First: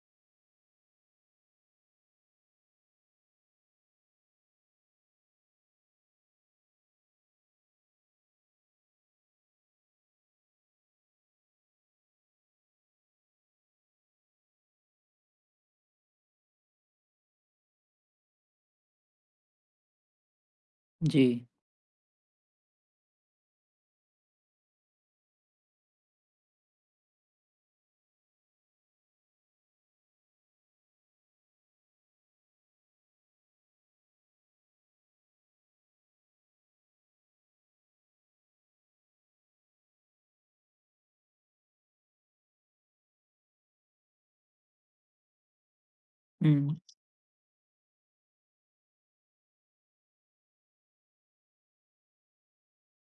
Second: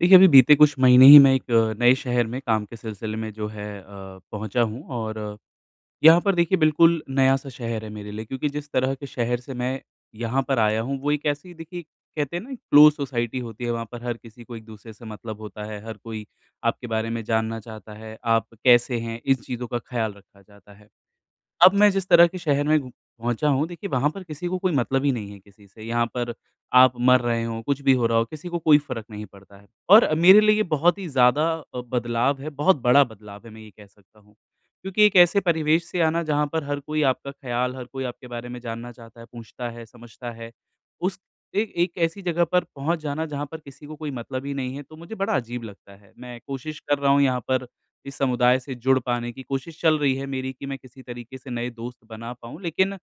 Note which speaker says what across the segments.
Speaker 1: देखिए, अभी बीते कुछ महीने ही मैं एक नए शहर में काम के सिलसिले में जो है पहुँचा हूँ और यहाँ पर देखिए बिल्कुल नया-सा शहर है मेरे लिए, क्योंकि जिस तरह के शहर से मैं यहाँ पर आया हूँ, वो एक ऐसी, देखिए, कहते हैं ना, क्लोज़ सोसाइटी होती है। वहाँ पर हर किसी को एक-दूसरे से मतलब होता है, हर कोई आपके बारे में जानना चाहता है, आप कैसे हैं? इन चीज़ों का ख़्याल रखा जाता है।
Speaker 2: जी।
Speaker 1: अब मैं जिस तरह के शहर में घू पहुँचा हूँ, देखिए वहाँ पर किसी को कोई मतलब ही नहीं है किसी से। यहाँ पर आप मर रहे हो, कुछ भी हो रहा हो, किसी को कोई फ़र्क नहीं पड़ता है। और मेरे लिए ये बहुत ही ज़्यादा बदलाव है, बहुत बड़ा बदलाव है, मैं ये कह सकता हूँ। क्योंकि एक ऐसे परिवेश से आना जहाँ पर हर कोई आपका ख़्याल, हर कोई आपके बारे में जानना चाहता है, पूछता है, समझता है। उस ए एक ऐसी जगह पर पहुँच जाना जहाँ पर किसी को कोई मतलब ही नहीं है, तो मुझे बड़ा अजीब लगता है। मैं कोशिश
Speaker 2: हुँ।
Speaker 1: कर रहा हूँ यहाँ पर, इस समुदाय से जुड़ पाने की कोशिश चल रही है मेरी कि मैं किसी तरीके से नए दोस्त बना पाऊँ। लेकिन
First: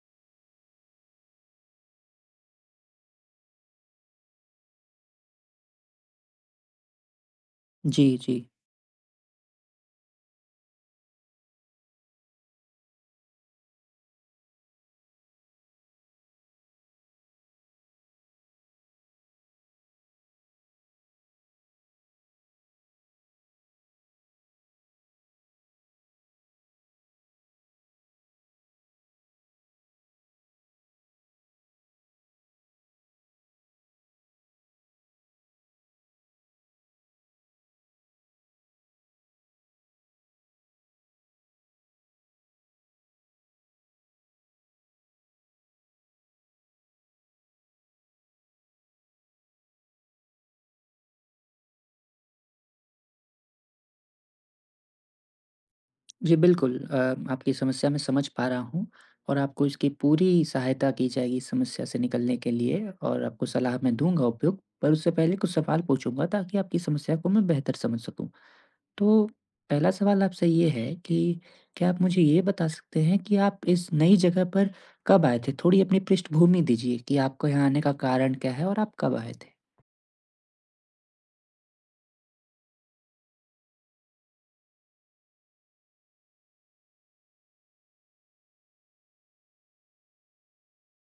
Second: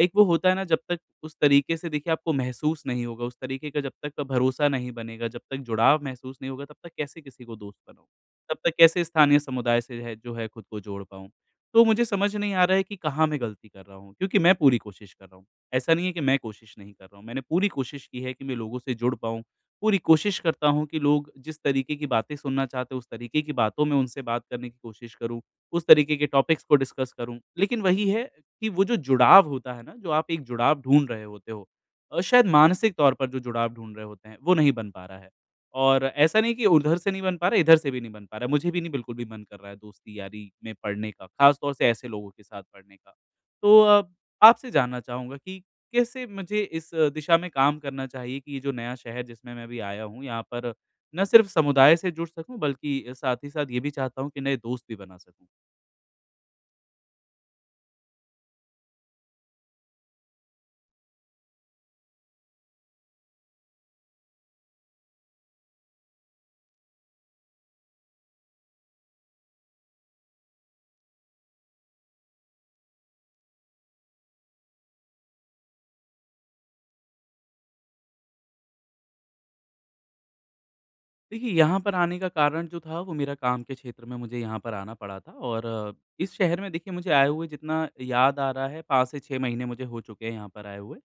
Speaker 1: एक वो होता है ना, जब तक उस तरीके से, देखिए, आपको महसूस नहीं होगा, उस तरीके का जब तक भरोसा नहीं बनेगा, जब तक जुड़ाव महसूस नहीं होगा, तब तक कैसे किसी को दोस्त बनाऊँ?
Speaker 2: जी, जी।
Speaker 1: तब तक कैसे स्थानीय समुदाय से है जो है खुद को जोड़ पाऊँ? तो मुझे समझ नहीं आ रहा है कि कहाँ मैं गलती कर रहा हूँ? क्योंकि मैं पूरी कोशिश कर रहा हूँ। ऐसा नहीं है कि मैं कोशिश नहीं कर रहा हूँ। मैंने पूरी कोशिश की है कि मैं लोगों से जुड़ पाऊँ। पूरी कोशिश करता हूँ कि लोग जिस तरीके की बातें सुनना चाहते हैं, उस तरीके की बातों में उनसे बात करने की कोशिश करूँ, उस तरीके के टॉपिक्स को डिस्कस करूँ। लेकिन वही है कि वो जो जुड़ाव होता है ना, जो आप एक जुड़ाव ढूँढ रहे होते हो, शायद मानसिक तौर पर जो जुड़ाव ढूँढ रहे होते हैं, वो नहीं बन पा रहा है। और ऐसा नहीं कि उधर से नहीं बन पा रहा है, इधर से भी नहीं बन पा रहा है। मुझे भी नहीं बिल्कुल भी मन कर रहा है दोस्ती-यारी में पढ़ने का, ख़ास तौर से ऐसे लोगों के साथ पढ़ने का। तो आपसे जानना चाहूँगा कि कैसे मुझे इस दिशा में काम करना चाहिए कि ये जो नया शहर जिसमें मैं भी आया हूँ यहाँ पर न सिर्फ समुदाय से जुड़ सकूँ, बल्कि साथ ही साथ ये भी चाहता हूँ कि नए दोस्त भी बना सकूँ।
Speaker 2: जी, बिल्कुल आपकी समस्या मैं समझ पा रहा हूँ और आपको इसकी पूरी सहायता की जाएगी इस समस्या से निकलने के लिए और आपको सलाह मैं दूँगा उपयुक्त, पर उससे पहले कुछ सवाल पूछूँगा ताकि आपकी समस्या को मैं बेहतर समझ सकूँ। तो पहला सवाल आपसे ये है कि क्या आप मुझे ये बता सकते हैं कि आप इस नई जगह पर कब आए थे? थोड़ी अपनी पृष्ठभूमि दीजिए कि आपको यहाँ आने का कारण क्या है और आप कब आए थे?
Speaker 1: देखिए यहाँ पर आने का कारण जो था वो मेरा काम के क्षेत्र में मुझे यहाँ पर आना पड़ा था, और इस शहर में, देखिए, मुझे आए हुए जितना याद आ रहा है 5 से 6 महीने मुझे हो चुके हैं यहाँ पर आए हुए।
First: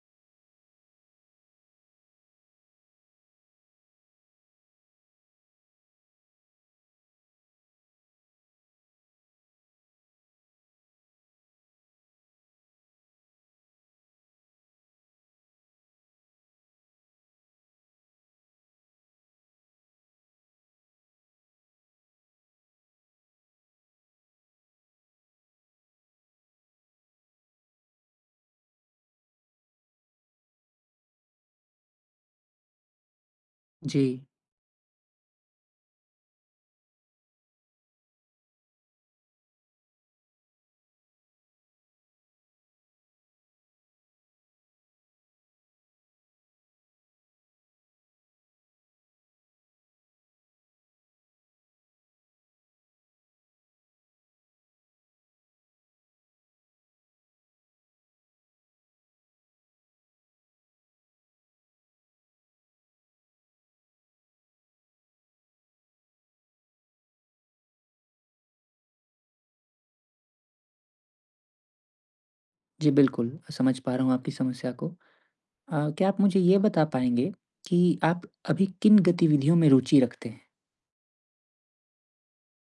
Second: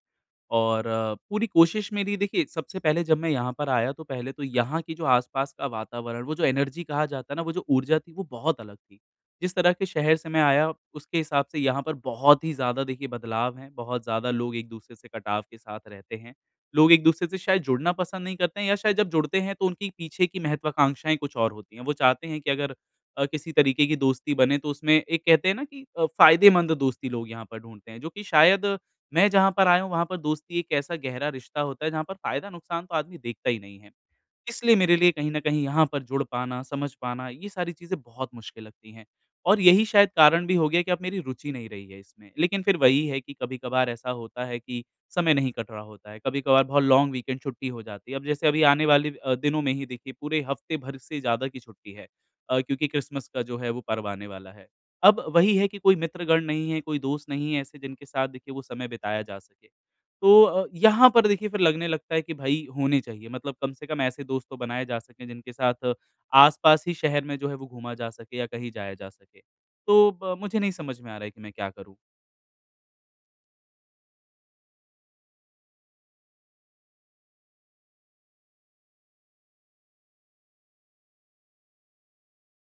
Speaker 1: और पूरी कोशिश मेरी, देखिए, सबसे पहले जब मैं यहाँ पर आया तो पहले तो यहाँ की जो आसपास का वातावरण, वो जो एनर्जी कहा जाता है ना, वो जो ऊर्जा थी, वो बहुत अलग थी। जिस तरह के शहर से मैं आया, उसके हिसाब से यहाँ पर बहुत ही ज़्यादा, देखिए, बदलाव हैं, बहुत ज़्यादा लोग एक-दूसरे से कटाव के साथ रहते हैं। लोग एक-दूसरे से शायद जुड़ना पसंद नहीं करते हैं, या शायद जब जुड़ते हैं तो उनकी पीछे की महत्वाकांक्षाएँ कुछ और होती हैं। वो चाहते हैं कि अगर किसी तरीके की दोस्ती बने तो उसमें एक कहते हैं ना कि फ़ायदेमंद दोस्ती लोग यहाँ पर ढूँढते हैं, जो कि शायद मैं जहाँ पर आया हूँ, वहाँ पर दोस्ती एक ऐसा गहरा रिश्ता होता है, जहाँ पर फ़ायदा-नुकसान तो आदमी देखता ही नहीं है।
Speaker 2: जी।
Speaker 1: इसलिए मेरे लिए कहीं न कहीं यहाँ पर जुड़ पाना, समझ पाना, ये सारी चीज़ें बहुत मुश्किल लगती हैं। और यही शायद कारण भी हो गया कि अब मेरी रुचि नहीं रही है इसमें। लेकिन फिर वही है कि कभी-कभार ऐसा होता है कि समय नहीं कट रहा होता है, कभी-कभार बहुत लॉन्ग वीकेंड छुट्टी हो जाती है। अब जैसे अभी आने वाले दिनों में ही, देखिए, पूरे हफ्ते भर से ज़्यादा की छुट्टी है, क्योंकि क्रिसमस का जो है वो पर्व आने वाला है। अब वही है कि कोई मित्रगण नहीं है, कोई दोस्त नहीं है ऐसे जिनके साथ, देखिए, वो समय बिताया जा सके। तो यहाँ पर, देखिए, फिर लगने लगता है कि भई होने चाहिए, मतलब कम से कम ऐसे दोस्त तो बनाए जा सकें जिनके साथ आस-पास ही शहर में जो है वो घूमा जा सके या कहीं जाया जा सके। तो ब मुझे नहीं समझ में आ रहा है कि मैं क्या करूँ?
Speaker 2: जी, बिल्कुल समझ पा रहा हूँ आपकी समस्या को। क्या आप मुझे ये बता पाएँगे कि आप अभी किन गतिविधियों में रुचि रखते हैं?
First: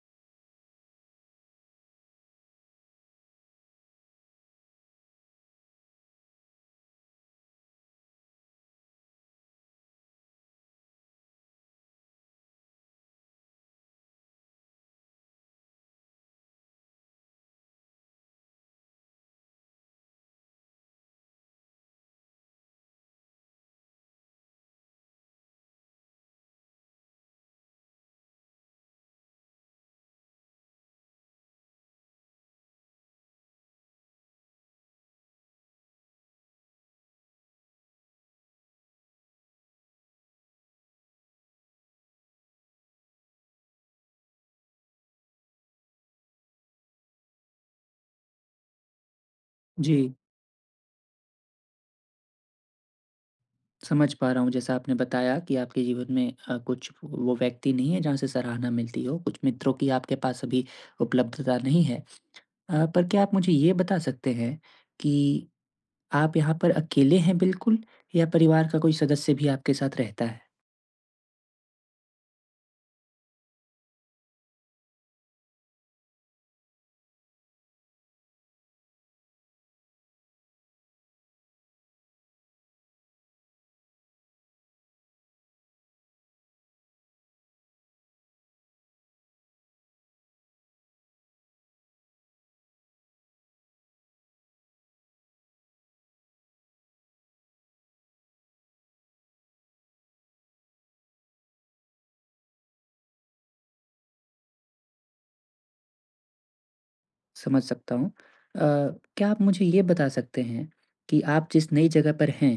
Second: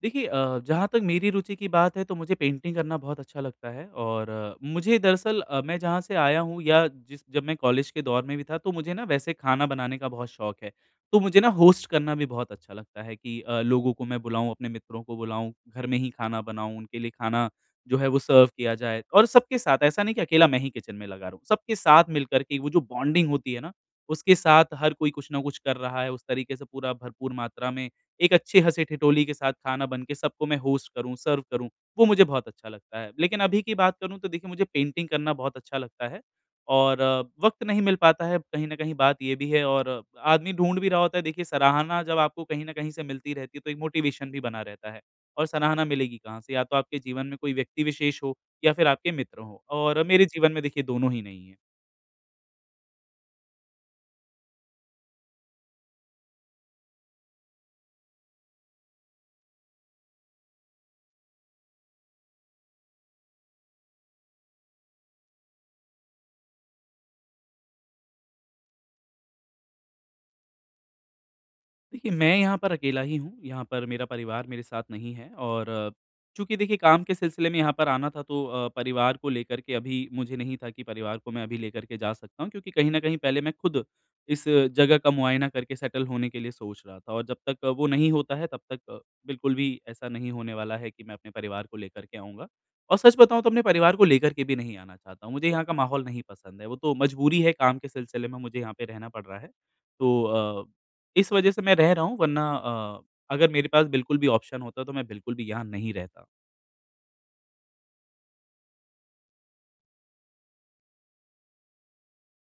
Speaker 1: देखिए जहाँ तक मेरी रुचि की बात है तो मुझे पेंटिंग करना बहुत अच्छा लगता है, और मुझे दरअसल मैं जहाँ से आया हूँ, या जिस जब मैं कॉलेज के दौर में भी था तो मुझे ना वैसे खाना बनाने का बहुत शौक है। तो मुझे ना होस्ट करना भी बहुत अच्छा लगता है कि लोगों को मैं बुलाऊँ, अपने मित्रों को बुलाऊँ, घर में ही खाना बनाऊँ, उनके लिए खाना जो है वो सर्व किया जाए, और सबके साथ ऐसा नहीं कि अकेला मैं ही किचन में लगा रहूँ। सबके साथ मिलकर के वो जो बॉन्डिंग होती है ना, उसके साथ हर कोई कुछ ना कुछ कर रहा है, उस तरीके से पूरा भरपूर मात्रा में एक अच्छे हँसी-ठिठोली के साथ खाना बन के सबको मैं होस्ट करूँ, सर्व करूँ, वो मुझे बहुत अच्छा लगता है। लेकिन अभी की बात करूँ तो, देखिए, मुझे पेंटिंग करना बहुत अच्छा लगता है, और वक़्त नहीं मिल पाता है, कहीं न कहीं बात ये भी है। और आदमी ढूँढ भी रहा होता है, देखिए, सराहना जब आपको कहीं न कहीं से मिलती रहती है, तो एक मोटिवेशन भी बना रहता है, और सराहना मिलेगी कहाँ से? या तो आपके जीवन में कोई व्यक्ति विशेष हो, या फिर आपके मित्र हों, और
Speaker 2: जी,
Speaker 1: मेरे जीवन में, देखिए, दोनों ही नहीं है।
Speaker 2: समझ पा रहा हूँ जैसा आपने बताया कि आपके जीवन में कुछ वो व्यक्ति नहीं है जहाँ से सराहना मिलती हो, कुछ मित्रों की आपके पास अभी उपलब्धता नहीं है। पर क्या आप मुझे ये बता सकते हैं कि आप यहाँ पर अकेले हैं बिल्कुल या परिवार का कोई सदस्य भी आपके साथ रहता है?
Speaker 1: देखिए, मैं यहाँ पर अकेला ही हूँ, यहाँ पर मेरा परिवार मेरे साथ नहीं है। और चूँकि, देखिए, काम के सिलसिले में यहाँ पर आना था तो परिवार को लेकर के अभी मुझे नहीं था कि परिवार को मैं अभी लेकर के जा सकता हूँ, क्योंकि कहीं न कहीं पहले मैं खुद इस जगह का मुआयना करके सेटल होने के लिए सोच रहा था, और जब तक वो नहीं होता है तब तक बिल्कुल भी ऐसा नहीं होने वाला है कि मैं अपने परिवार को लेकर के आऊँगा। और सच बताऊँ तो अपने परिवार को लेकर के भी नहीं आना चाहता हूँ, मुझे यहाँ का माहौल नहीं पसंद है, वो तो मजबूरी है काम के सिलसिले में मुझे यहाँ पे रहना पड़ रहा है। तो इस वजह से मैं रह रहा हूँ, वरना अगर मेरे पास बिल्कुल भी ऑप्शन होता तो मैं बिल्कुल भी यहाँ नहीं रहता।
Speaker 2: समझ सकता हूँ। अ, क्या आप मुझे ये बता सकते हैं कि आप जिस नई जगह पर हैं,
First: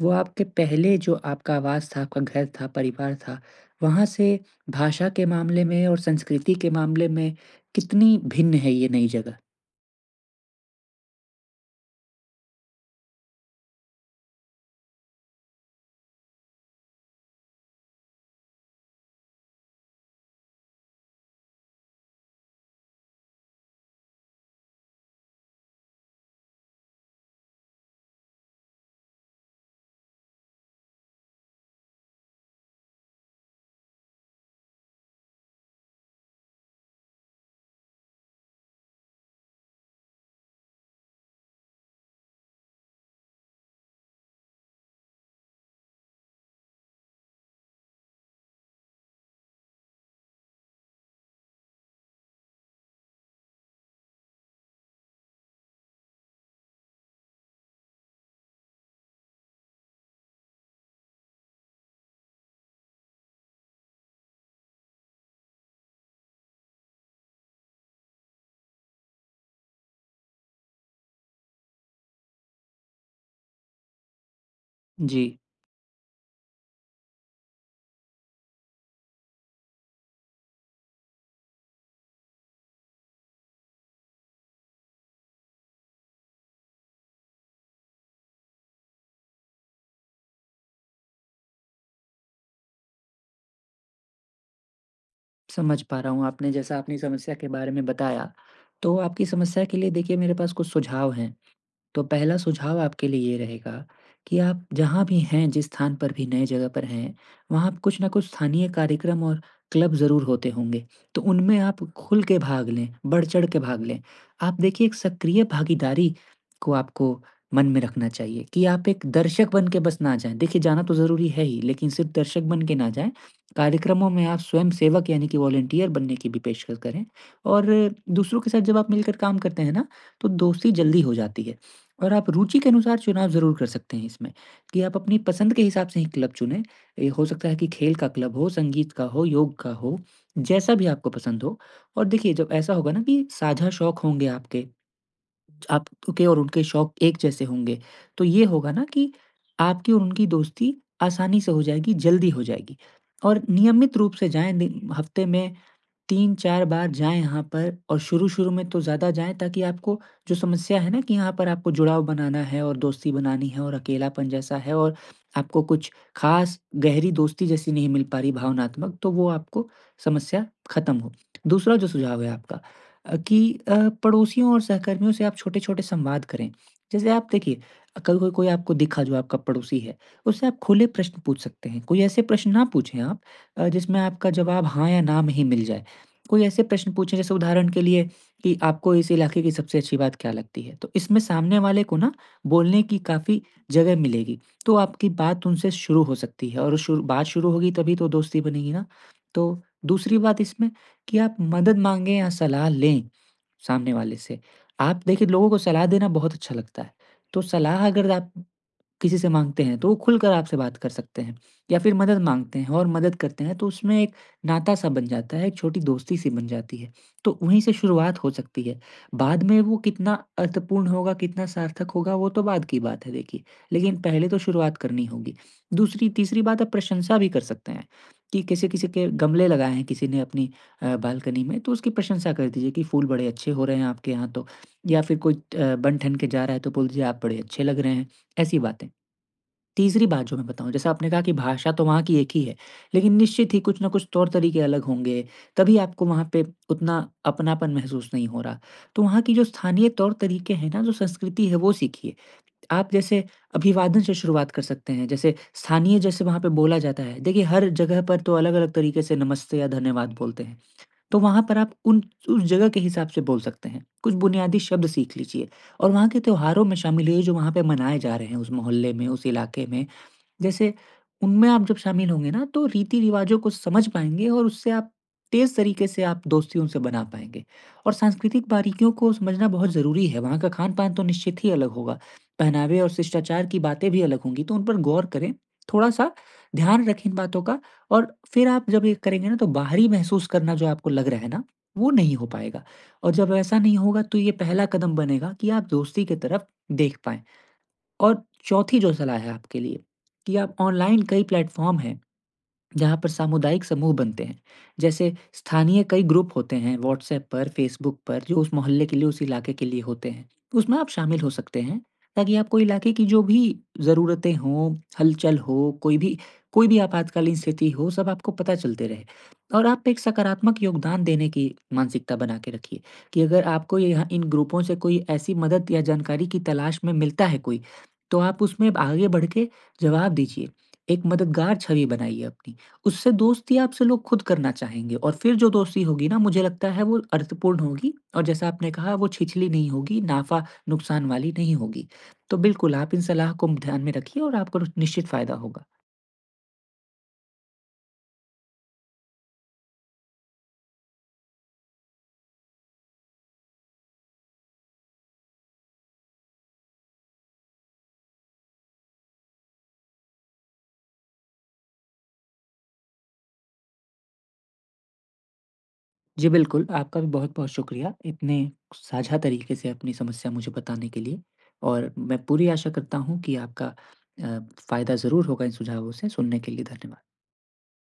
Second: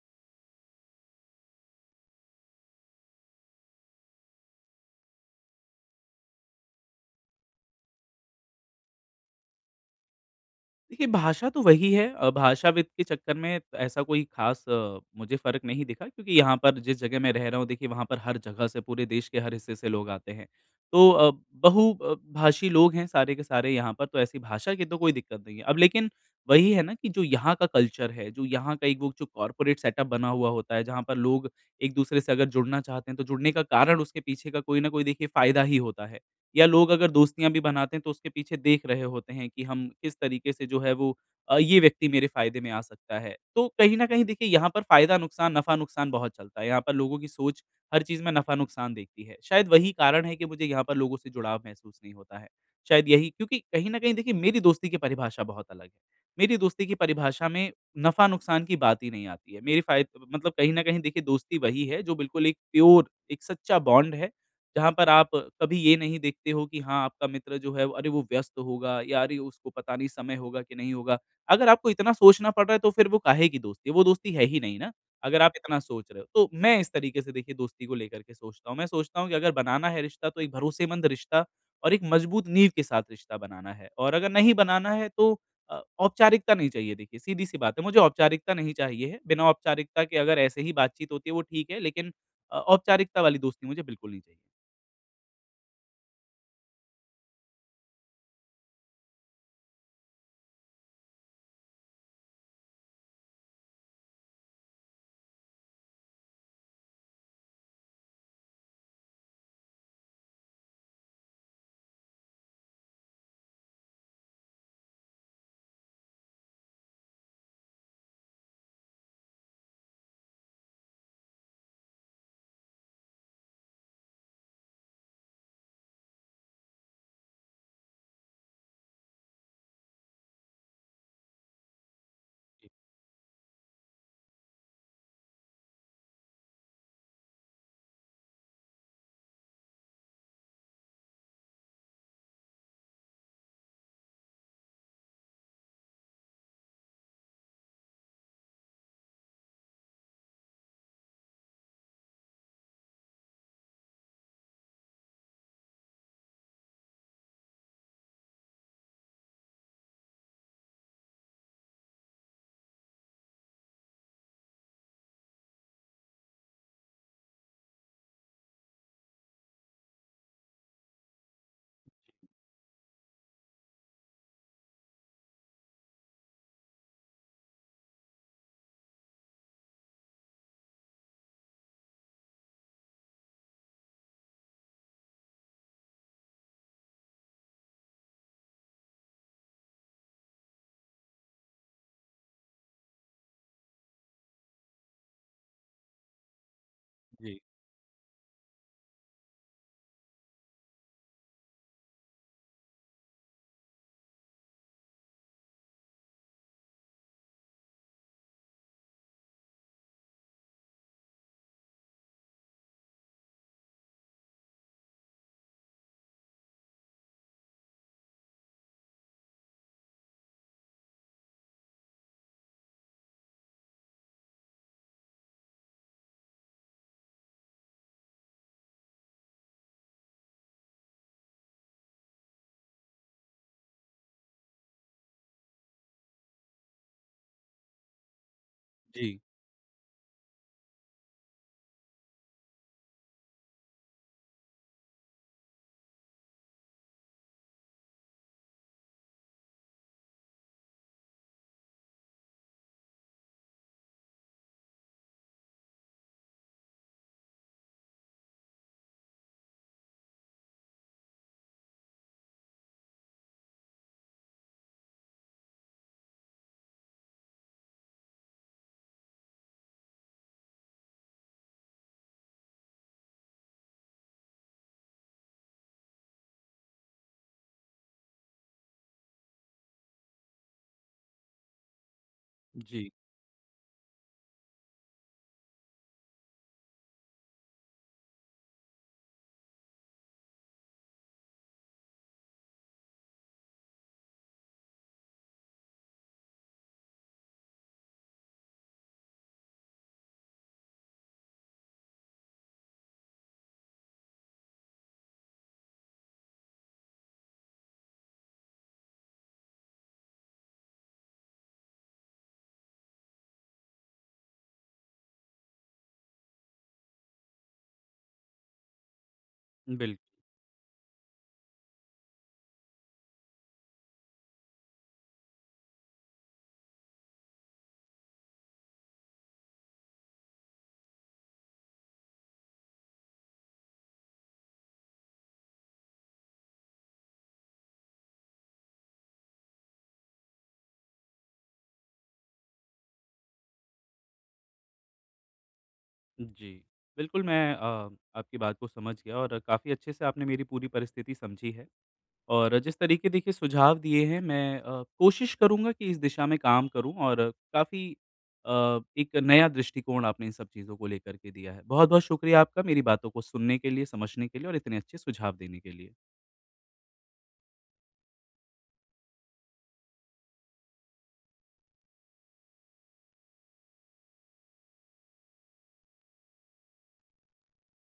Speaker 2: वो आपके पहले जो आपका आवास था, आपका घर था, परिवार था, वहाँ से भाषा के मामले में और संस्कृति के मामले में कितनी भिन्न है ये नई जगह?
Speaker 1: देखिए, भाषा तो वही है, भाषाविद के चक्कर में तो ऐसा कोई ख़ास मुझे फ़र्क नहीं दिखा, क्योंकि यहाँ पर जिस जगह मैं रह रहा हूँ, देखिए, वहाँ पर हर जगह से पूरे देश के हर हिस्से से लोग आते हैं। तो बहु भाषी लोग हैं सारे के सारे यहाँ पर, तो ऐसी भाषा की तो कोई दिक्कत नहीं है। अब लेकिन वही है ना कि जो यहाँ का कल्चर है, जो यहाँ का एक वो जो कॉर्पोरेट सेटअप बना हुआ होता है, जहाँ पर लोग एक-दूसरे से अगर जुड़ना चाहते हैं तो जुड़ने का कारण उसके पीछे का कोई न कोई, देखिए, फ़ायदा ही होता है। या लोग अगर दोस्तियाँ भी बनाते हैं तो उसके पीछे देख रहे होते हैं कि हम किस तरीके से जो है वो ये व्यक्ति मेरे फ़ायदे में आ सकता है। तो कहीं न कहीं, देखिए, यहाँ पर फ़ायदा-नुकसान, नफ़ा-नुकसान बहुत चलता है। यहाँ पर लोगों की सोच हर चीज़ में नफ़ा-नुकसान देखती है। शायद वही कारण है कि मुझे यहाँ पर लोगों से जुड़ाव महसूस नहीं होता है। शायद यही, क्योंकि कहीं न कहीं, देखिए, मेरी दोस्ती की परिभाषा बहुत अलग है। मेरी दोस्ती की परिभाषा में नफ़ा-नुकसान की बात ही नहीं आती है। मेरी फ़ाय मतलब कहीं न कहीं, देखिए, दोस्ती वही है जो बिल्कुल एक प्योर, एक सच्चा बॉन्ड है। जहाँ पर आप कभी ये नहीं देखते हो कि हाँ, आपका मित्र जो है अरे वो व्यस्त होगा, या अरे उसको पता नहीं समय होगा कि नहीं होगा। अगर आपको इतना सोचना पड़ रहा है तो फिर वो काहे की दोस्ती है? वो दोस्ती है ही नहीं ना,
Speaker 2: जी,
Speaker 1: अगर आप इतना सोच रहे हो। तो मैं इस तरीके से, देखिए, दोस्ती को लेकर के सोचता हूँ। मैं सोचता हूँ कि अगर बनाना है रिश्ता तो एक भरोसेमंद रिश्ता और एक मजबूत नींव के साथ रिश्ता बनाना है, और अगर नहीं बनाना है तो औपचारिकता नहीं चाहिए, देखिए, सीधी-सी बात है। मुझे औपचारिकता नहीं चाहिए है। बिना औपचारिकता के अगर ऐसे ही बातचीत होती है वो ठीक है, लेकिन औपचारिकता वाली दोस्ती मुझे बिल्कुल नहीं चाहिए।
Speaker 2: समझ पा रहा हूँ। आपने जैसा अपनी समस्या के बारे में बताया, तो आपकी समस्या के लिए देखिए मेरे पास कुछ सुझाव हैं। तो पहला सुझाव आपके लिए ये रहेगा कि आप जहाँ भी हैं, जिस स्थान पर भी नए जगह पर हैं, वहाँ कुछ ना कुछ स्थानीय कार्यक्रम और क्लब ज़रूर होते होंगे। तो उनमें आप खुल के भाग लें, बढ़-चढ़ के भाग लें। आप देखिए एक सक्रिय भागीदारी को आपको मन में रखना चाहिए कि आप एक दर्शक बन के बस ना जाएँ। देखिए जाना तो ज़रूरी है ही, लेकिन सिर्फ़ दर्शक बन के ना जाएँ। कार्यक्रमों में आप स्वयं सेवक यानी कि वॉलंटियर बनने की भी पेशकश करें और दूसरों के साथ जब आप मिलकर काम करते हैं ना, तो दोस्ती जल्दी हो जाती है। और आप रुचि के अनुसार चुनाव ज़रूर कर सकते हैं इसमें, कि आप अपनी पसंद के हिसाब से ही क्लब चुनें। ये हो सकता है कि खेल का क्लब हो, संगीत का हो, योग का हो, जैसा भी आपको पसंद हो। और देखिए जब ऐसा होगा ना कि साझा शौक होंगे आपके, आपके और उनके शौक एक जैसे होंगे, तो ये होगा ना कि आपकी और उनकी दोस्ती आसानी से हो जाएगी, जल्दी हो जाएगी। और नियमित रूप से जाएँ दिन हफ़्ते में 3-4 बार जाएँ यहाँ पर और शुरू-शुरू में तो ज़्यादा जाएँ ताकि आपको जो समस्या है ना कि यहाँ पर आपको जुड़ाव बनाना है और दोस्ती बनानी है और अकेलापन जैसा है और आपको कुछ ख़ास गहरी दोस्ती जैसी नहीं मिल पा रही भावनात्मक, तो वो आपको समस्या ख़त्म हो। दूसरा जो सुझाव है आपका कि पड़ोसियों और सहकर्मियों से आप छोटे-छोटे संवाद करें। जैसे आप देखिए कल को कोई आपको दिखा जो आपका पड़ोसी है, उससे आप खुले प्रश्न पूछ सकते हैं। कोई ऐसे प्रश्न ना पूछें आप जिसमें आपका जवाब हाँ या ना में ही मिल जाए। कोई ऐसे प्रश्न पूछें जैसे उदाहरण के लिए कि आपको इस इलाके की सबसे अच्छी बात क्या लगती है? तो इसमें सामने वाले को ना बोलने की काफ़ी जगह मिलेगी। तो आपकी बात उनसे शुरू हो सकती है और शुरू बात
Speaker 1: जी,
Speaker 2: शुरू होगी तभी तो दोस्ती बनेगी ना। तो दूसरी बात इसमें कि आप मदद माँगे या सलाह लें सामने वाले से। आप देखिए लोगों को सलाह देना बहुत अच्छा लगता है। तो सलाह अगर आप किसी से माँगते हैं, तो वो खुलकर आपसे बात कर सकते हैं या फिर मदद माँगते हैं और मदद करते हैं, तो उसमें एक नाता-सा बन जाता है, एक छोटी दोस्ती-सी बन जाती है। तो वहीं से शुरुआत हो सकती है। बाद में वो कितना अर्थपूर्ण होगा, कितना सार्थक होगा, वो तो बाद की बात है देखिए, लेकिन पहले तो शुरुआत करनी होगी। दूसरी तीसरी बात आप प्रशंसा भी कर सकते हैं कि किसी-किसी के गमले लगाए हैं किसी ने अपनी बालकनी में, तो उसकी प्रशंसा कर दीजिए कि फूल बड़े अच्छे हो रहे हैं आपके यहाँ तो या फिर कोई बन-ठन के जा रहा है, तो बोल दीजिए आप बड़े अच्छे लग रहे हैं, ऐसी बातें।
Speaker 1: जी,
Speaker 2: तीसरी बात जो मैं बताऊँ, जैसे आपने कहा कि भाषा तो वहाँ की एक ही है, लेकिन निश्चित ही कुछ न कुछ तौर-तरीके अलग होंगे, तभी आपको वहाँ पे उतना अपनापन महसूस नहीं हो रहा। तो वहाँ की जो स्थानीय तौर-तरीके हैं ना, जो संस्कृति है, वो सीखिए। आप जैसे अभिवादन से शुरुआत कर सकते हैं, जैसे स्थानीय जैसे वहाँ पे बोला जाता है। देखिए, हर जगह पर तो अलग-अलग तरीके से नमस्ते या धन्यवाद बोलते हैं, तो वहाँ पर आप उन उस जगह के हिसाब से बोल सकते हैं। कुछ बुनियादी शब्द सीख लीजिए और वहाँ के त्योहारों में शामिल होइए, जो वहाँ पे मनाए जा रहे हैं, उस मोहल्ले में, उस इलाके में। जैसे उनमें आप जब शामिल होंगे ना तो रीति-रिवाज़ों को समझ पाएँगे और उससे आप तेज़ तरीके से आप दोस्ती उनसे बना पाएँगे। और सांस्कृतिक बारीकियों को समझना बहुत ज़रूरी है, वहाँ का खान-पान तो निश्चित ही अलग होगा, पहनावे और
Speaker 1: जी,
Speaker 2: शिष्टाचार की बातें भी अलग होंगी, तो उन पर गौर करें, थोड़ा-सा ध्यान रखें इन बातों का और फिर आप जब ये करेंगे ना तो बाहरी महसूस करना जो आपको लग रहा है ना, वो नहीं हो पाएगा। और जब ऐसा नहीं होगा तो ये पहला कदम बनेगा कि आप दोस्ती की तरफ देख पाएँ। और चौथी जो सलाह है आपके लिए कि आप ऑनलाइन कई प्लेटफ़ॉर्म हैं जहाँ पर सामुदायिक समूह बनते हैं। जैसे स्थानीय कई ग्रुप होते हैं व्हाट्सऐप पर, फेसबुक पर जो उस मोहल्ले के लिए, उस इलाके के लिए होते हैं। उसमें आप शामिल हो सकते हैं, ताकि आपको इलाके की जो भी ज़रूरतें हों, हलचल हो, कोई भी आपातकालीन स्थिति हो, सब आपको पता चलते रहे। और आप
Speaker 1: बिल्कुल,
Speaker 2: एक सकारात्मक योगदान देने की मानसिकता बना के रखिए, कि अगर आपको यहाँ इन ग्रुपों से कोई ऐसी मदद या जानकारी की तलाश में मिलता है कोई, तो आप उसमें आगे बढ़ के जवाब दीजिए। एक मददगार छवि बनाइए अपनी। उससे दोस्ती आपसे लोग खुद करना चाहेंगे और फिर जो दोस्ती होगी ना मुझे लगता है वो अर्थपूर्ण होगी और जैसा आपने कहा वो छिछली नहीं होगी, नाफ़ा नुकसान वाली नहीं होगी। तो बिल्कुल आप इन सलाह को ध्यान में रखिए और आपको निश्चित फ़ायदा होगा।
Speaker 1: जी। बिल्कुल, मैं आपकी बात को समझ गया, और काफ़ी अच्छे से आपने मेरी पूरी परिस्थिति समझी है, और जिस तरीके, देखिए, सुझाव दिए हैं, मैं कोशिश करूँगा कि इस दिशा में काम करूँ, और काफ़ी एक नया दृष्टिकोण आपने इन सब चीज़ों को लेकर के दिया है। बहुत-बहुत शुक्रिया आपका मेरी बातों को सुनने के लिए, समझने के लिए, और इतने अच्छे सुझाव देने के लिए।
Speaker 2: जी बिल्कुल, आपका भी बहुत-बहुत शुक्रिया इतने साझा तरीके से अपनी समस्या मुझे बताने के लिए और मैं पूरी आशा करता हूँ कि आपका अ, फ़ायदा ज़रूर होगा इन सुझावों से। सुनने के लिए धन्यवाद।